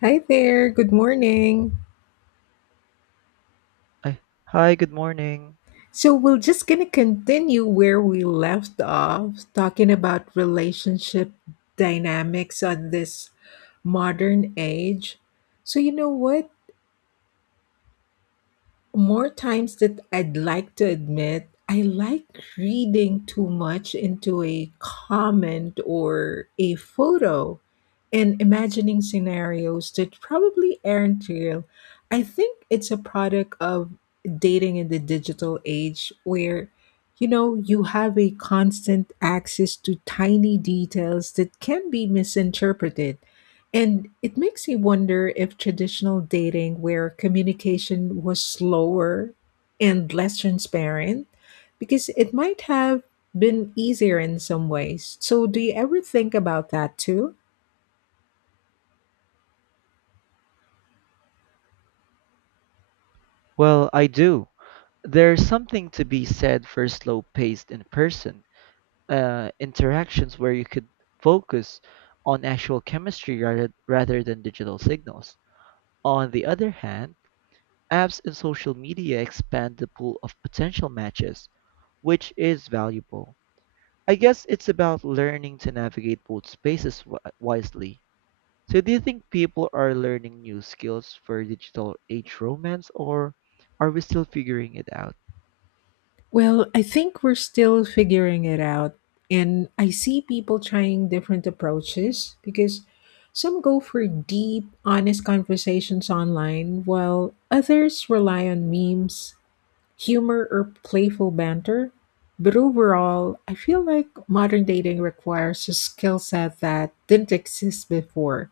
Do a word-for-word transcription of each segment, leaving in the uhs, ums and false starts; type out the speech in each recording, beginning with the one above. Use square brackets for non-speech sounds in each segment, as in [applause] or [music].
Hi there. Good morning. Ay, hi, good morning. So we're just going to continue where we left off talking about relationship dynamics on this modern age. So you know what? More times that I'd like to admit, I like reading too much into a comment or a photo and imagining scenarios that probably aren't real. I think it's a product of dating in the digital age where you know you have a constant access to tiny details that can be misinterpreted and it makes me wonder if traditional dating, where communication was slower and less transparent, because it might have been easier in some ways. So, do you ever think about that too? Well, I do. There's something to be said for slow-paced in-person uh, interactions where you could focus on actual chemistry rather, rather than digital signals. On the other hand, apps and social media expand the pool of potential matches, which is valuable. I guess it's about learning to navigate both spaces wi- wisely. So do you think people are learning new skills for digital age romance, or are we still figuring it out? Well, I think we're still figuring it out. And I see people trying different approaches because some go for deep, honest conversations online, while others rely on memes humor or playful banter. But overall, I feel like modern dating requires a skill set that didn't exist before,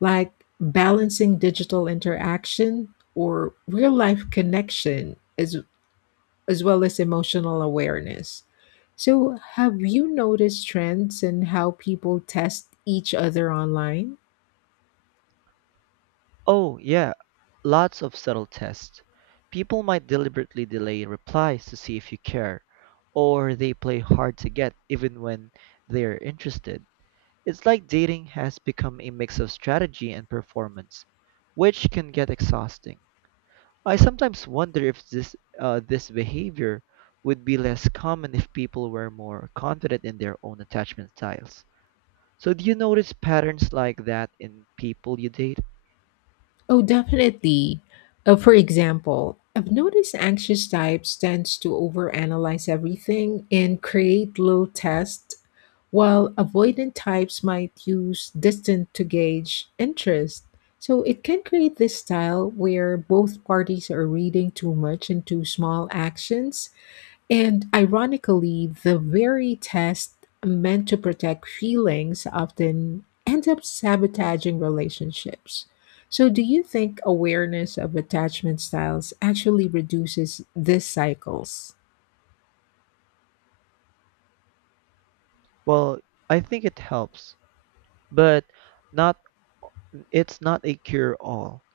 like balancing digital interaction or real life connection as, as well as emotional awareness. So, have you noticed trends in how people test each other online? Oh, yeah, lots of subtle tests. People might deliberately delay replies to see if you care, or they play hard to get even when they're interested. It's like dating has become a mix of strategy and performance, which can get exhausting. I sometimes wonder if this uh, this behavior would be less common if people were more confident in their own attachment styles. So do you notice patterns like that in people you date? Oh, definitely. Uh, for example, I've noticed anxious types tends to overanalyze everything and create little tests, while avoidant types might use distance to gauge interest. So it can create this style where both parties are reading too much into small actions and ironically, the very test meant to protect feelings often end up sabotaging relationships. So, do you think awareness of attachment styles actually reduces these cycles? Well, I think it helps, but not it's not a cure all.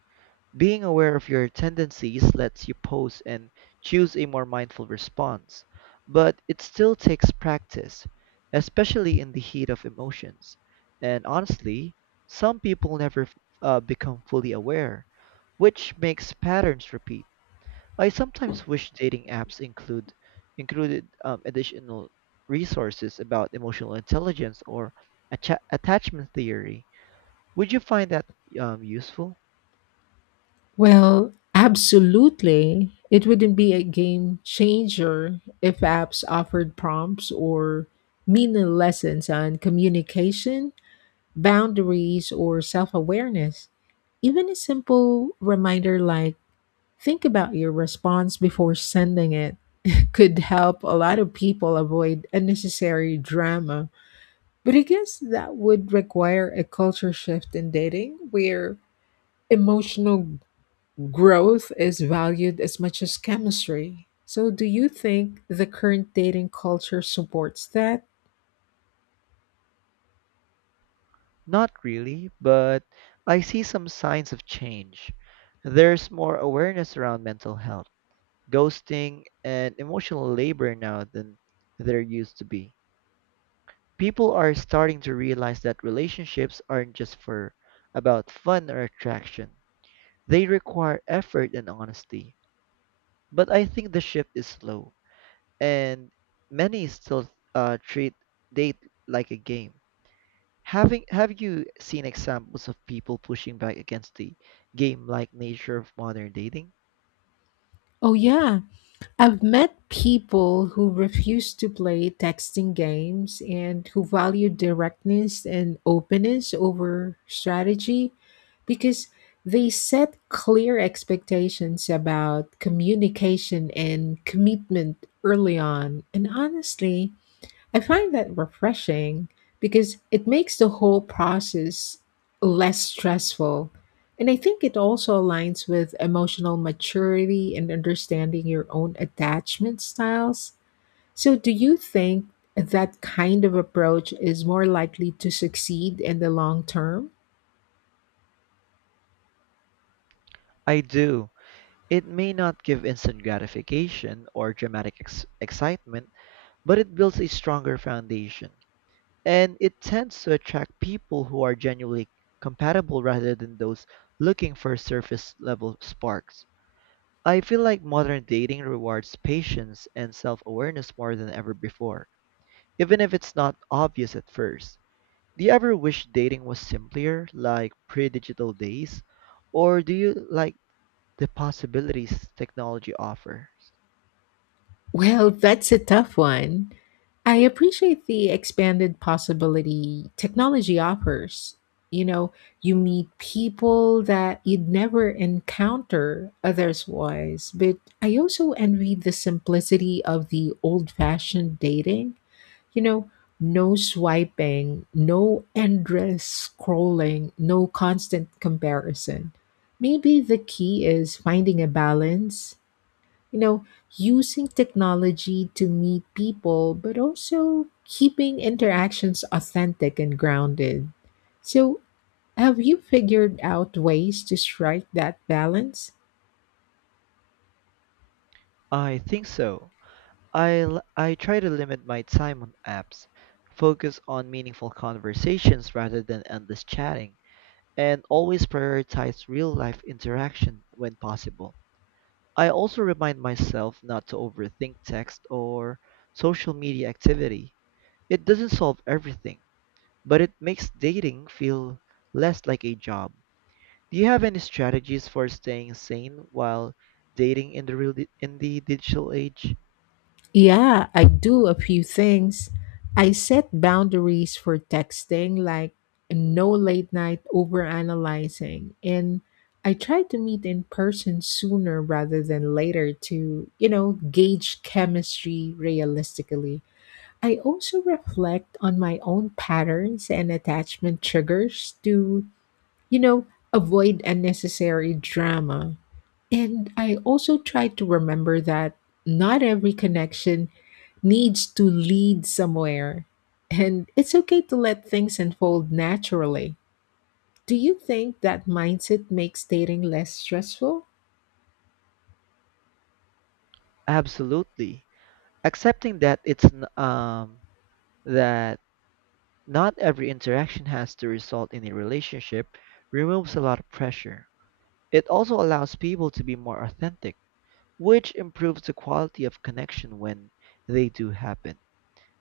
Being aware of your tendencies lets you pause and choose a more mindful response, but it still takes practice, especially in the heat of emotions. And honestly, some people never uh, become fully aware, which makes patterns repeat. I sometimes wish dating apps include included um, additional resources about emotional intelligence or atta- attachment theory. Would you find that um, useful? Well, absolutely. It wouldn't be a game changer if apps offered prompts or meaning lessons on communication boundaries or self awareness. Even a simple reminder like, think about your response before sending it, [laughs] could help a lot of people avoid unnecessary drama. But I guess that would require a culture shift in dating where emotional growth is valued as much as chemistry. So, do you think the current dating culture supports that? Not really, but I see some signs of change. There's more awareness around mental health, ghosting, and emotional labor now than there used to be. People are starting to realize that relationships aren't just for about fun or attraction. They require effort and honesty. But I think the shift is slow, and many still uh, treat date like a game. Having Have you seen examples of people pushing back against the game-like nature of modern dating? Oh, yeah. I've met people who refuse to play texting games and who value directness and openness over strategy because they set clear expectations about communication and commitment early on. And honestly, I find that refreshing because it makes the whole process less stressful. And I think it also aligns with emotional maturity and understanding your own attachment styles. So, do you think that kind of approach is more likely to succeed in the long term? I do. It may not give instant gratification or dramatic ex- excitement, but it builds a stronger foundation. And it tends to attract people who are genuinely compatible rather than those looking for surface level sparks. I feel like modern dating rewards patience and self awareness more than ever before, even if it's not obvious at first. Do you ever wish dating was simpler, like pre-digital days? Or do you like the possibilities technology offers? Well, that's a tough one. I appreciate the expanded possibility technology offers. You know, you meet people that you'd never encounter otherwise, but I also envy the simplicity of the old fashioned dating. You know, no swiping, no endless scrolling, no constant comparison. Maybe the key is finding a balance you know, using technology to meet people, but also keeping interactions authentic and grounded. So, have you figured out ways to strike that balance? I think so. I, l- I try to limit my time on apps, focus on meaningful conversations rather than endless chatting, and always prioritize real-life interaction when possible. I also remind myself not to overthink text or social media activity. It doesn't solve everything, but it makes dating feel less like a job. Do you have any strategies for staying sane while dating in the real di- in the digital age? Yeah, I do a few things. I set boundaries for texting, like no late night overanalyzing, and I try to meet in person sooner rather than later to, you know, gauge chemistry realistically. I also reflect on my own patterns and attachment triggers to, you know, avoid unnecessary drama. And I also try to remember that not every connection needs to lead somewhere. And it's okay to let things unfold naturally. Do you think that mindset makes dating less stressful? Absolutely. Accepting that it's n- um that not every interaction has to result in a relationship removes a lot of pressure. It also allows people to be more authentic, which improves the quality of connection when they do happen.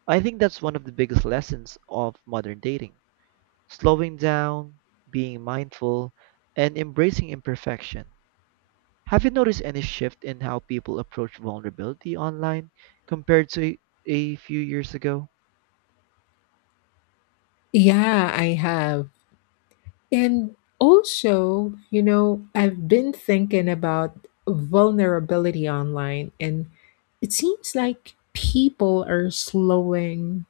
I think that's one of the biggest lessons of modern dating: slowing down, being mindful, and embracing imperfection. Have you noticed any shift in how people approach vulnerability online compared to a few years ago? Yeah, I have. And also, you know, I've been thinking about vulnerability online, and it seems like people are slowing,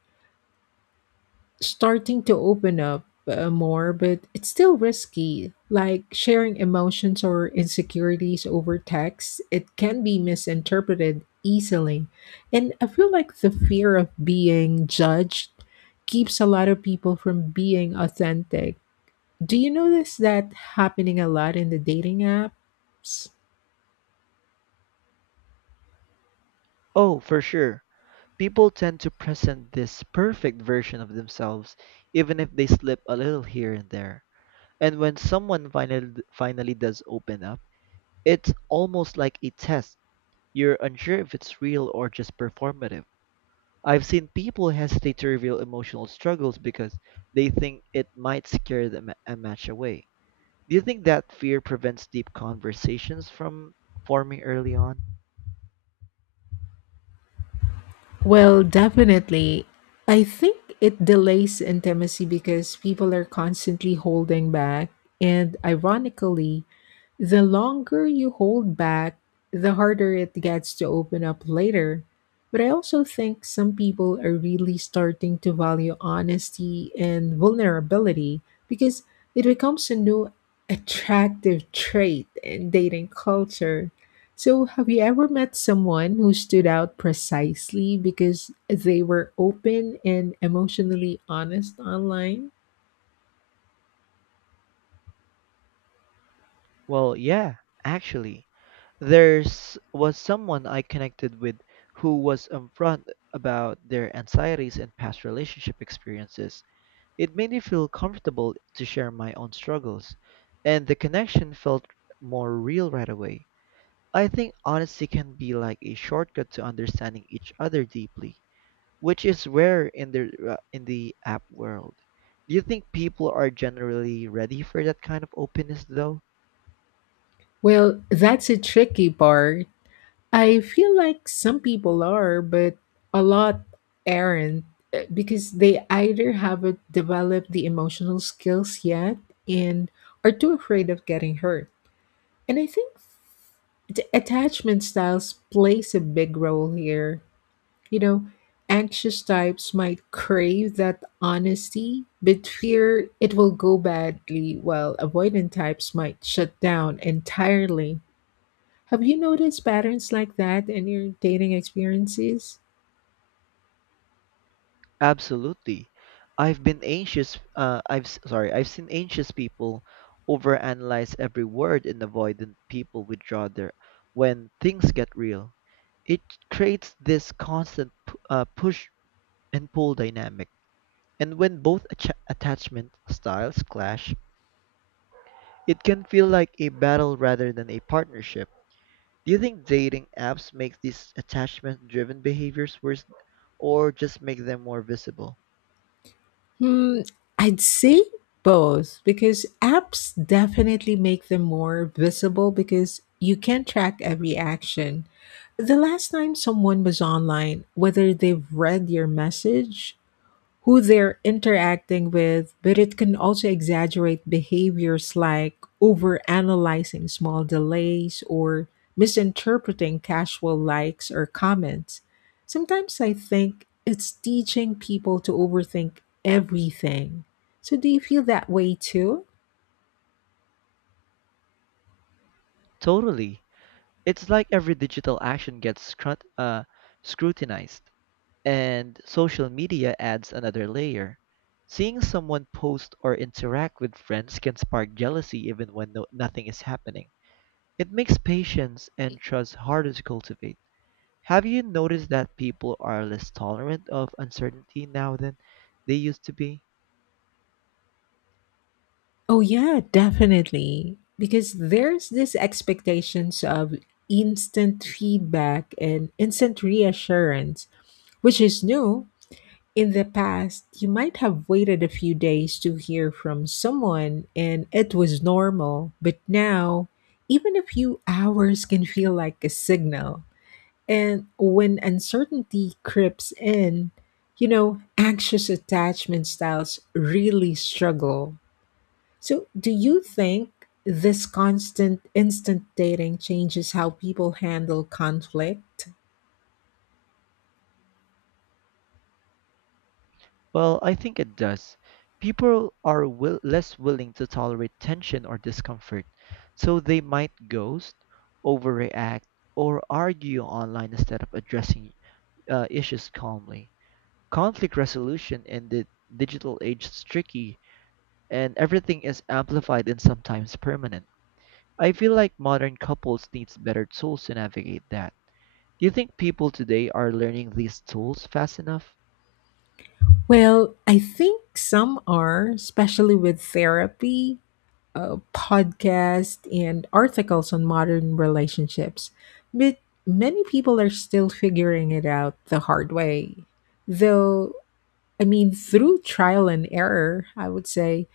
starting to open up uh, more, but it's still risky. Like sharing emotions or insecurities over text, it can be misinterpreted easily. And I feel like the fear of being judged keeps a lot of people from being authentic do you notice that happening a lot in the dating apps? Oh, for sure. People tend to present this perfect version of themselves even if they slip a little here and there. And when someone finally finally does open up, it's almost like a test. You're unsure if it's real or just performative. I've seen people hesitate to reveal emotional struggles because they think it might scare them a match away. Do you think that fear prevents deep conversations from forming early on? Well, definitely. I think it delays intimacy because people are constantly holding back. And ironically, the longer you hold back, the harder it gets to open up later. But I also think some people are really starting to value honesty and vulnerability because it becomes a new attractive trait in dating culture. So, have you ever met someone who stood out precisely because they were open and emotionally honest online? Well, yeah, actually. There's Was someone I connected with who was upfront about their anxieties and past relationship experiences. It made me feel comfortable to share my own struggles, and the connection felt more real right away. I think honesty can be like a shortcut to understanding each other deeply, which is rare in the uh, in the app world. Do you think people are generally ready for that kind of openness though? Well, that's a tricky part I feel like some people are, but a lot aren't uh, because they either haven't developed the emotional skills yet and are too afraid of getting hurt. And I think the attachment styles plays a big role here. You know, anxious types might crave that honesty, but fear it will go badly, while avoidant types might shut down entirely. Have you noticed patterns like that in your dating experiences? Absolutely. I've been anxious uh, I've s- sorry, I've seen anxious people overanalyze every word and avoidant people withdraw their when things get real. It creates this constant p- uh, push and pull dynamic. And when both acha- attachment styles clash, it can feel like a battle rather than a partnership. Do you think dating apps make these attachment driven behaviors worse, or just make them more visible? Hmm, I'd say both because apps definitely make them more visible because you can track every action. The last time someone was online, whether they've read your message who they're interacting with, but it can also exaggerate behaviors like overanalyzing small delays or misinterpreting casual likes or comments. Sometimes I think it's teaching people to overthink everything. So, do you feel that way too? Totally. It's like every digital action gets scrut- uh, scrutinized, and social media adds another layer. Seeing someone post or interact with friends can spark jealousy even when no- nothing is happening. It makes patience and trust harder to cultivate. Have you noticed that people are less tolerant of uncertainty now than they used to be? Oh, yeah, definitely. Because there's this expectations of instant feedback and instant reassurance, which is new in the past, you might have waited a few days to hear from someone and it was normal, but now, even a few hours can feel like a signal. And when uncertainty creeps in, you know, anxious attachment styles really struggle. So, do you think this constant instant dating changes how people handle conflict? Well, I think it does. People are will- less willing to tolerate tension or discomfort, so they might ghost, overreact, or argue online instead of addressing uh, issues calmly. Conflict resolution in the digital age is tricky, and everything is amplified and sometimes permanent. I feel like modern couples needs better tools to navigate that. Do you think people today are learning these tools fast enough? Well, I think some are, especially with therapy uh, podcasts and articles on modern relationships, but many people are still figuring it out the hard way. Though, I mean, through trial and error, I would say.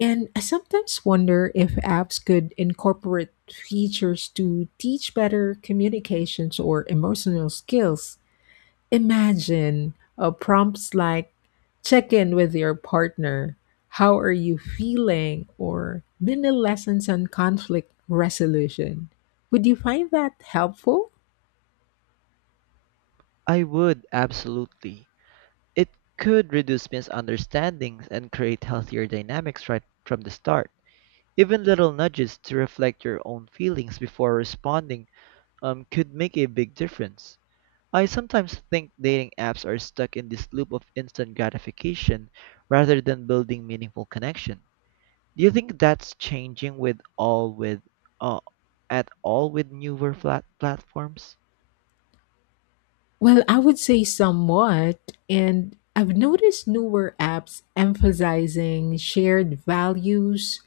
And I sometimes wonder if apps could incorporate features to teach better communications or emotional skills. Imagine uh, prompts like check in with your partner, how are you feeling, or mini lessons on conflict resolution. Would you find that helpful? I would, absolutely. It could reduce misunderstandings and create healthier dynamics right from the start. Even little nudges to reflect your own feelings before responding um, could make a big difference. I sometimes think dating apps are stuck in this loop of instant gratification rather than building meaningful connection. Do you think that's changing with all with uh, at all with newer flat platforms? Well, I would say somewhat. And I've noticed newer apps emphasizing shared values,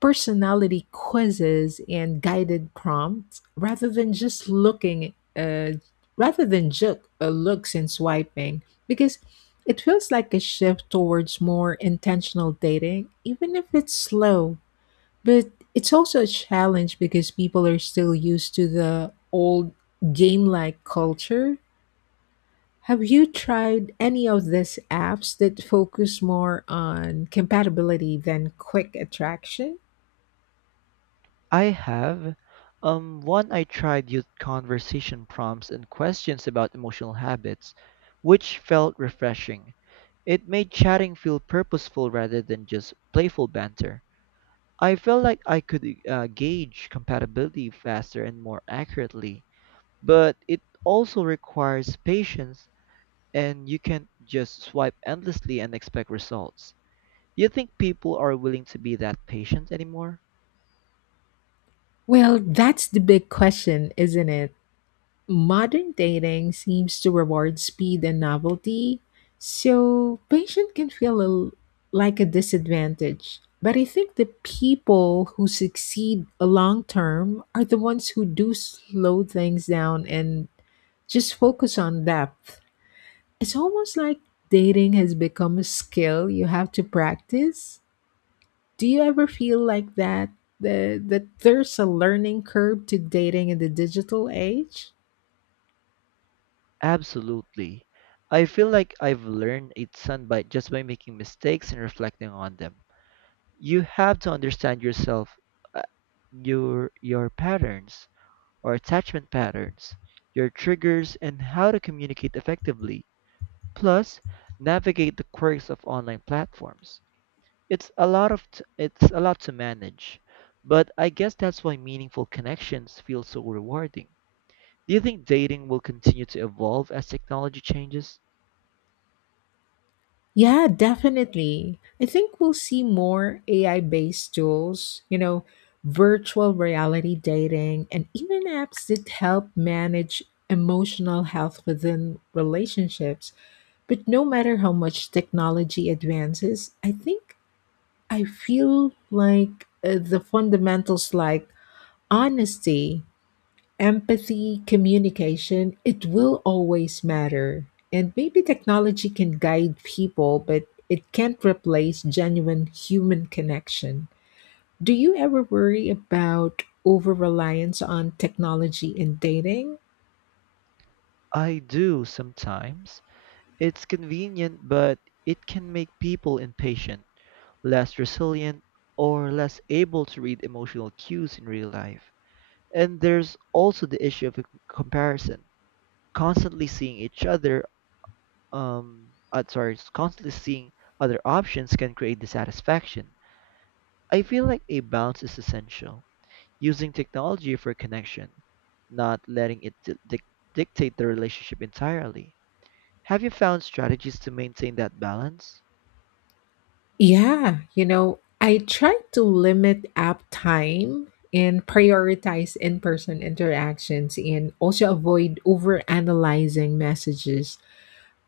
personality quizzes, and guided prompts rather than just looking, uh, rather than just uh, looks and swiping. Because it feels like a shift towards more intentional dating, even if it's slow. But it's also a challenge because people are still used to the old game like culture have you tried any of these apps that focus more on compatibility than quick attraction? I have. Um, one I tried used conversation prompts and questions about emotional habits, which felt refreshing. It made chatting feel purposeful rather than just playful banter. I felt like I could uh, gauge compatibility faster and more accurately, but it also requires patience, and you can't just swipe endlessly and expect results. Do you think people are willing to be that patient anymore? Well, that's the big question, isn't it? Modern dating seems to reward speed and novelty, so patience can feel a l like a disadvantage. But I think the people who succeed a long term are the ones who do slow things down and just focus on depth. It's almost like dating has become a skill you have to practice. Do you ever feel like that? The, that there's a learning curve to dating in the digital age? Absolutely. I feel like I've learned a ton by just by making mistakes and reflecting on them. You have to understand yourself, uh, your your patterns or attachment patterns, your triggers and how to communicate effectively. Plus, navigate the quirks of online platforms. It's a lot of t- it's a lot to manage, but I guess that's why meaningful connections feel so rewarding. Do you think dating will continue to evolve as technology changes? Yeah, definitely. I think we'll see more A I based tools, you know, virtual reality dating, and even apps that help manage emotional health within relationships. But no matter how much technology advances, I think I feel like uh, the fundamentals like honesty, empathy, communication, it will always matter. And maybe technology can guide people, but it can't replace genuine human connection. Do you ever worry about over reliance on technology in dating? I do sometimes. It's convenient, but it can make people impatient, less resilient, or less able to read emotional cues in real life. And there's also the issue of a comparison, constantly seeing each other, um, uh, sorry, constantly seeing other options can create dissatisfaction. I feel like a balance is essential, using technology for connection, not letting it di- dic- dictate the relationship entirely. Have you found strategies to maintain that balance? Yeah, you know, I try to limit app time and prioritize in person interactions and also avoid over analyzing messages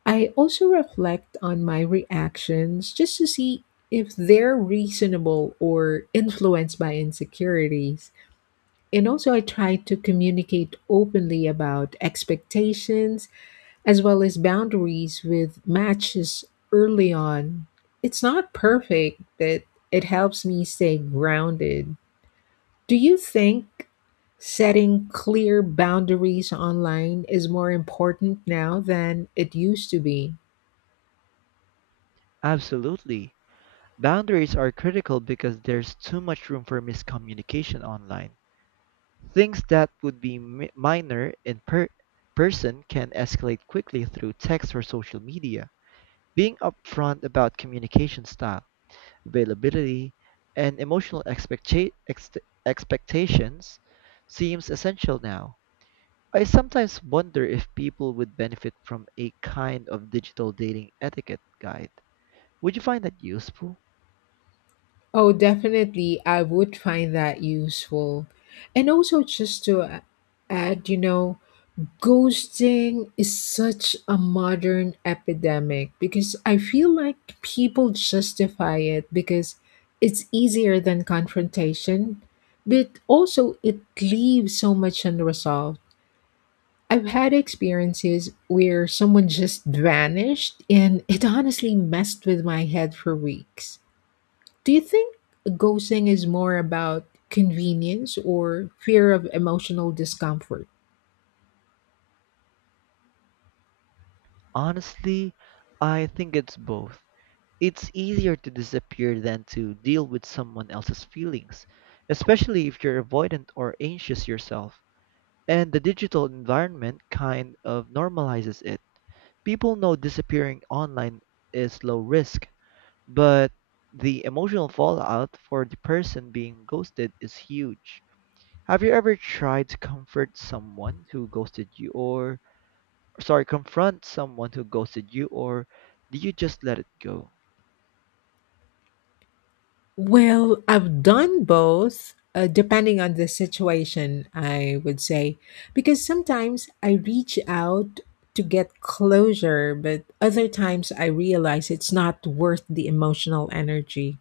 I also reflect on my reactions just to see if they're reasonable or influenced by insecurities. And also, I try to communicate openly about expectations as well as boundaries with matches early on. It's not perfect, but it helps me stay grounded. Do you think setting clear boundaries online is more important now than it used to be? Absolutely. Boundaries are critical because there's too much room for miscommunication online. Things that would be mi- minor in per- person can escalate quickly through text or social media. Being upfront about communication style, availability, and emotional expecta- ex- expectations seems essential now. I sometimes wonder if people would benefit from a kind of digital dating etiquette guide. Would you find that useful? Oh, definitely. I would find that useful. And also, just to a- add, you know, ghosting is such a modern epidemic because I feel like people justify it because it's easier than confrontation, but also it leaves so much unresolved. I've had experiences where someone just vanished and it honestly messed with my head for weeks. Do you think ghosting is more about convenience or fear of emotional discomfort? Honestly, I think it's both. It's easier to disappear than to deal with someone else's feelings, especially if you're avoidant or anxious yourself. And the digital environment kind of normalizes it. People know disappearing online is low risk, but the emotional fallout for the person being ghosted is huge. Have you ever tried to comfort someone who ghosted you or sorry, confront someone who ghosted you, or do you just let it go? Well, I've done both, uh, depending on the situation, I would say, because sometimes I reach out to get closure, but other times I realize it's not worth the emotional energy.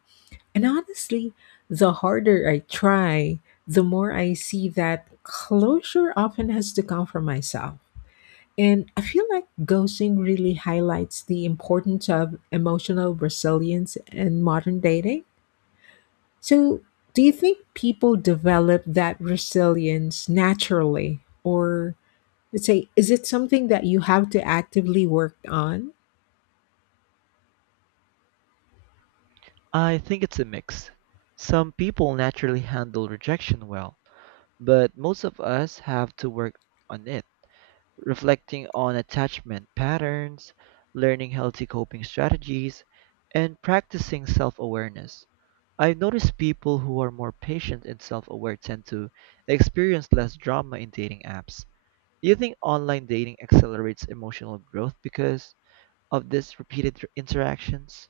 And honestly, the harder I try, the more I see that closure often has to come from myself. And I feel like ghosting really highlights the importance of emotional resilience in modern dating. So, do you think people develop that resilience naturally? Or let's say, is it something that you have to actively work on? I think it's a mix. Some people naturally handle rejection well, but most of us have to work on it: reflecting on attachment patterns, learning healthy coping strategies, and practicing self awareness. I've noticed people who are more patient and self aware tend to experience less drama in dating apps. Do you think online dating accelerates emotional growth because of this repeated tr- interactions?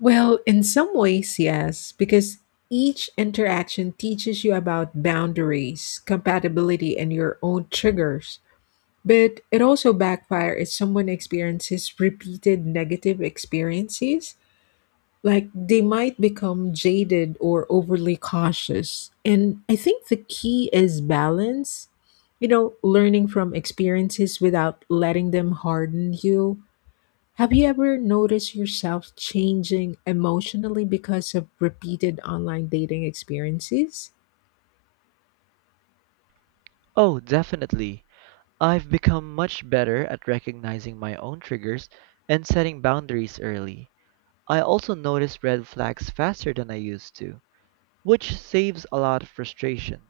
Well, in some ways, yes, because each interaction teaches you about boundaries, compatibility, and your own triggers. But it also backfires if someone experiences repeated negative experiences. Like they might become jaded or overly cautious. And I think the key is balance, you know, learning from experiences without letting them harden you have you ever noticed yourself changing emotionally because of repeated online dating experiences? Oh, definitely. I've become much better at recognizing my own triggers and setting boundaries early. I also notice red flags faster than I used to, which saves a lot of frustration.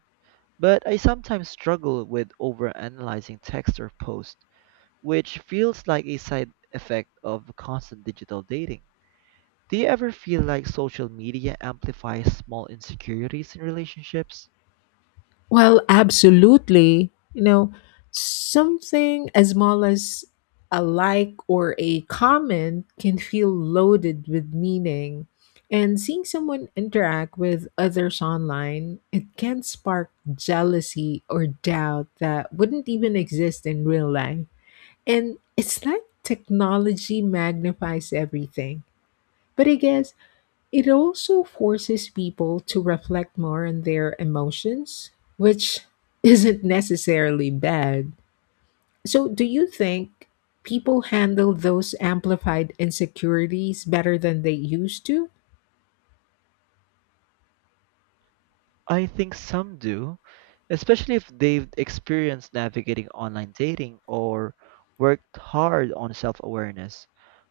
But I sometimes struggle with overanalyzing text or post, which feels like a side effect of constant digital dating. Do you ever feel like social media amplifies small insecurities in relationships? Well, absolutely. You know, something as small as a like or a comment can feel loaded with meaning. And seeing someone interact with others online, it can spark jealousy or doubt that wouldn't even exist in real life. And it's like technology magnifies everything. But I guess it also forces people to reflect more on their emotions, which [laughs] isn't necessarily bad. So, do you think people handle those amplified insecurities better than they used to? I think some do, especially if they've experienced navigating online dating or worked hard on self awareness.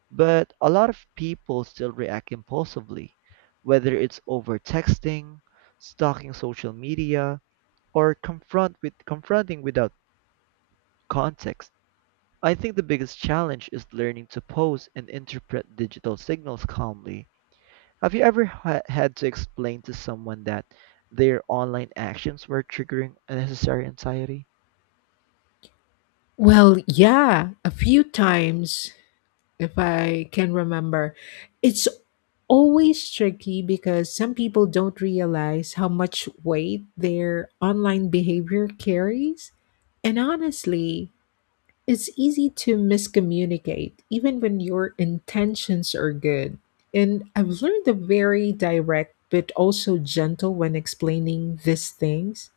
But a lot of people still react impulsively, whether it's over texting, stalking social media, or confront with confronting without context. I think the biggest challenge is learning to pose and interpret digital signals calmly. Have you ever ha- had to explain to someone that their online actions were triggering unnecessary anxiety? Well, yeah, a few times if I can remember. It's always tricky because some people don't realize how much weight their online behavior carries. And honestly, it's easy to miscommunicate, even when your intentions are good. And I've learned to very direct but also gentle when explaining these things.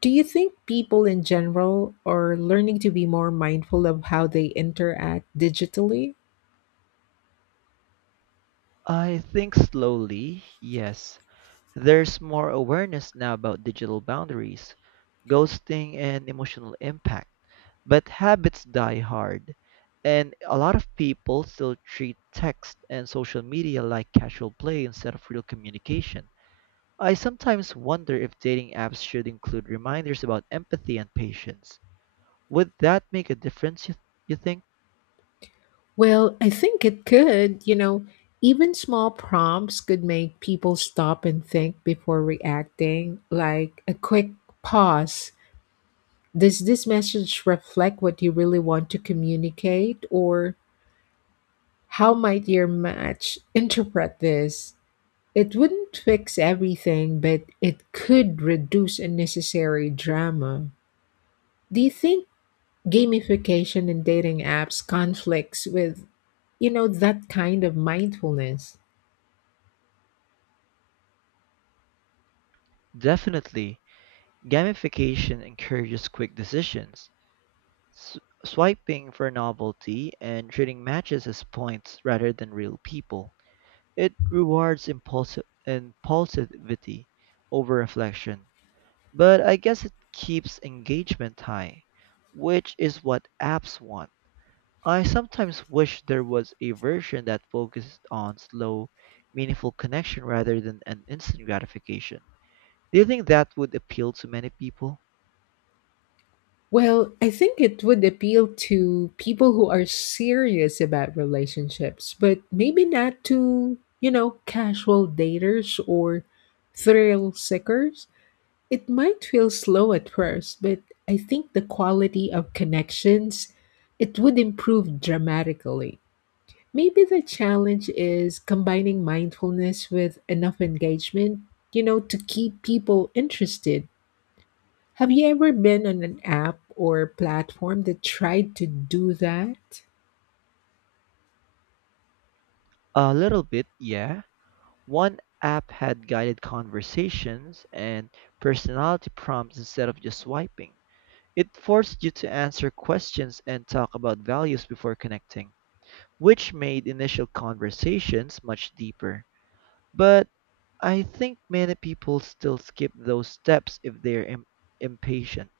Do you think people in general are learning to be more mindful of how they interact digitally? I think slowly, yes. There's more awareness now about digital boundaries, ghosting, and emotional impact. But habits die hard, and a lot of people still treat text and social media like casual play instead of real communication. I sometimes wonder if dating apps should include reminders about empathy and patience. Would that make a difference, you, you think? Well, I think it could. You know, even small prompts could make people stop and think before reacting, like a quick pause. Does this message reflect what you really want to communicate? Or how might your match interpret this? It wouldn't fix everything, but it could reduce unnecessary drama. Do you think gamification in dating apps conflicts with, you know, that kind of mindfulness? Definitely. Gamification encourages quick decisions, S- swiping for novelty and treating matches as points rather than real people. It rewards impulsive impulsivity over reflection. But I guess it keeps engagement high, which is what apps want. I sometimes wish there was a version that focused on slow, meaningful connection rather than an instant gratification. Do you think that would appeal to many people? Well, I think it would appeal to people who are serious about relationships, but maybe not to, you know, casual daters or thrill seekers. It might feel slow at first, but I think the quality of connections it would improve dramatically. Maybe the challenge is combining mindfulness with enough engagement, you know, to keep people interested have you ever been on an app or platform that tried to do that? A little bit, yeah. One app had guided conversations and personality prompts instead of just swiping. It forced you to answer questions and talk about values before connecting, which made initial conversations much deeper. But I think many people still skip those steps if they're im- impatient,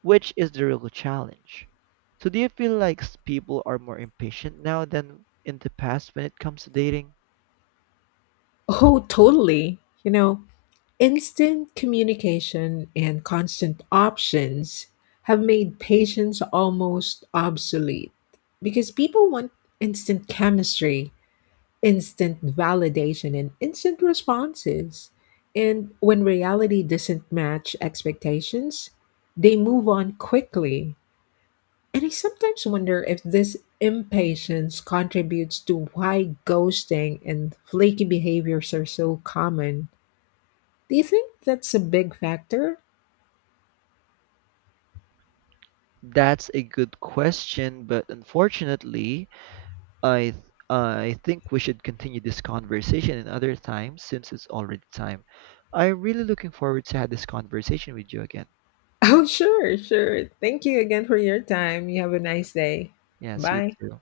which is the real challenge. So, do you feel like s- people are more impatient now than in the past when it comes to dating? Oh, totally. You know, instant communication and constant options have made patience almost obsolete because people want instant chemistry, instant validation, and instant responses. And when reality doesn't match expectations, they move on quickly And I sometimes wonder if this impatience contributes to why ghosting and flaky behaviors are so common. Do you think that's a big factor? [laughs] That's a good question, but unfortunately, I th- I think we should continue this conversation in other times since it's already time. I'm really looking forward to have this conversation with you again. Oh, sure, sure. Thank you again for your time. You have a nice day. Yes, you Bye. too.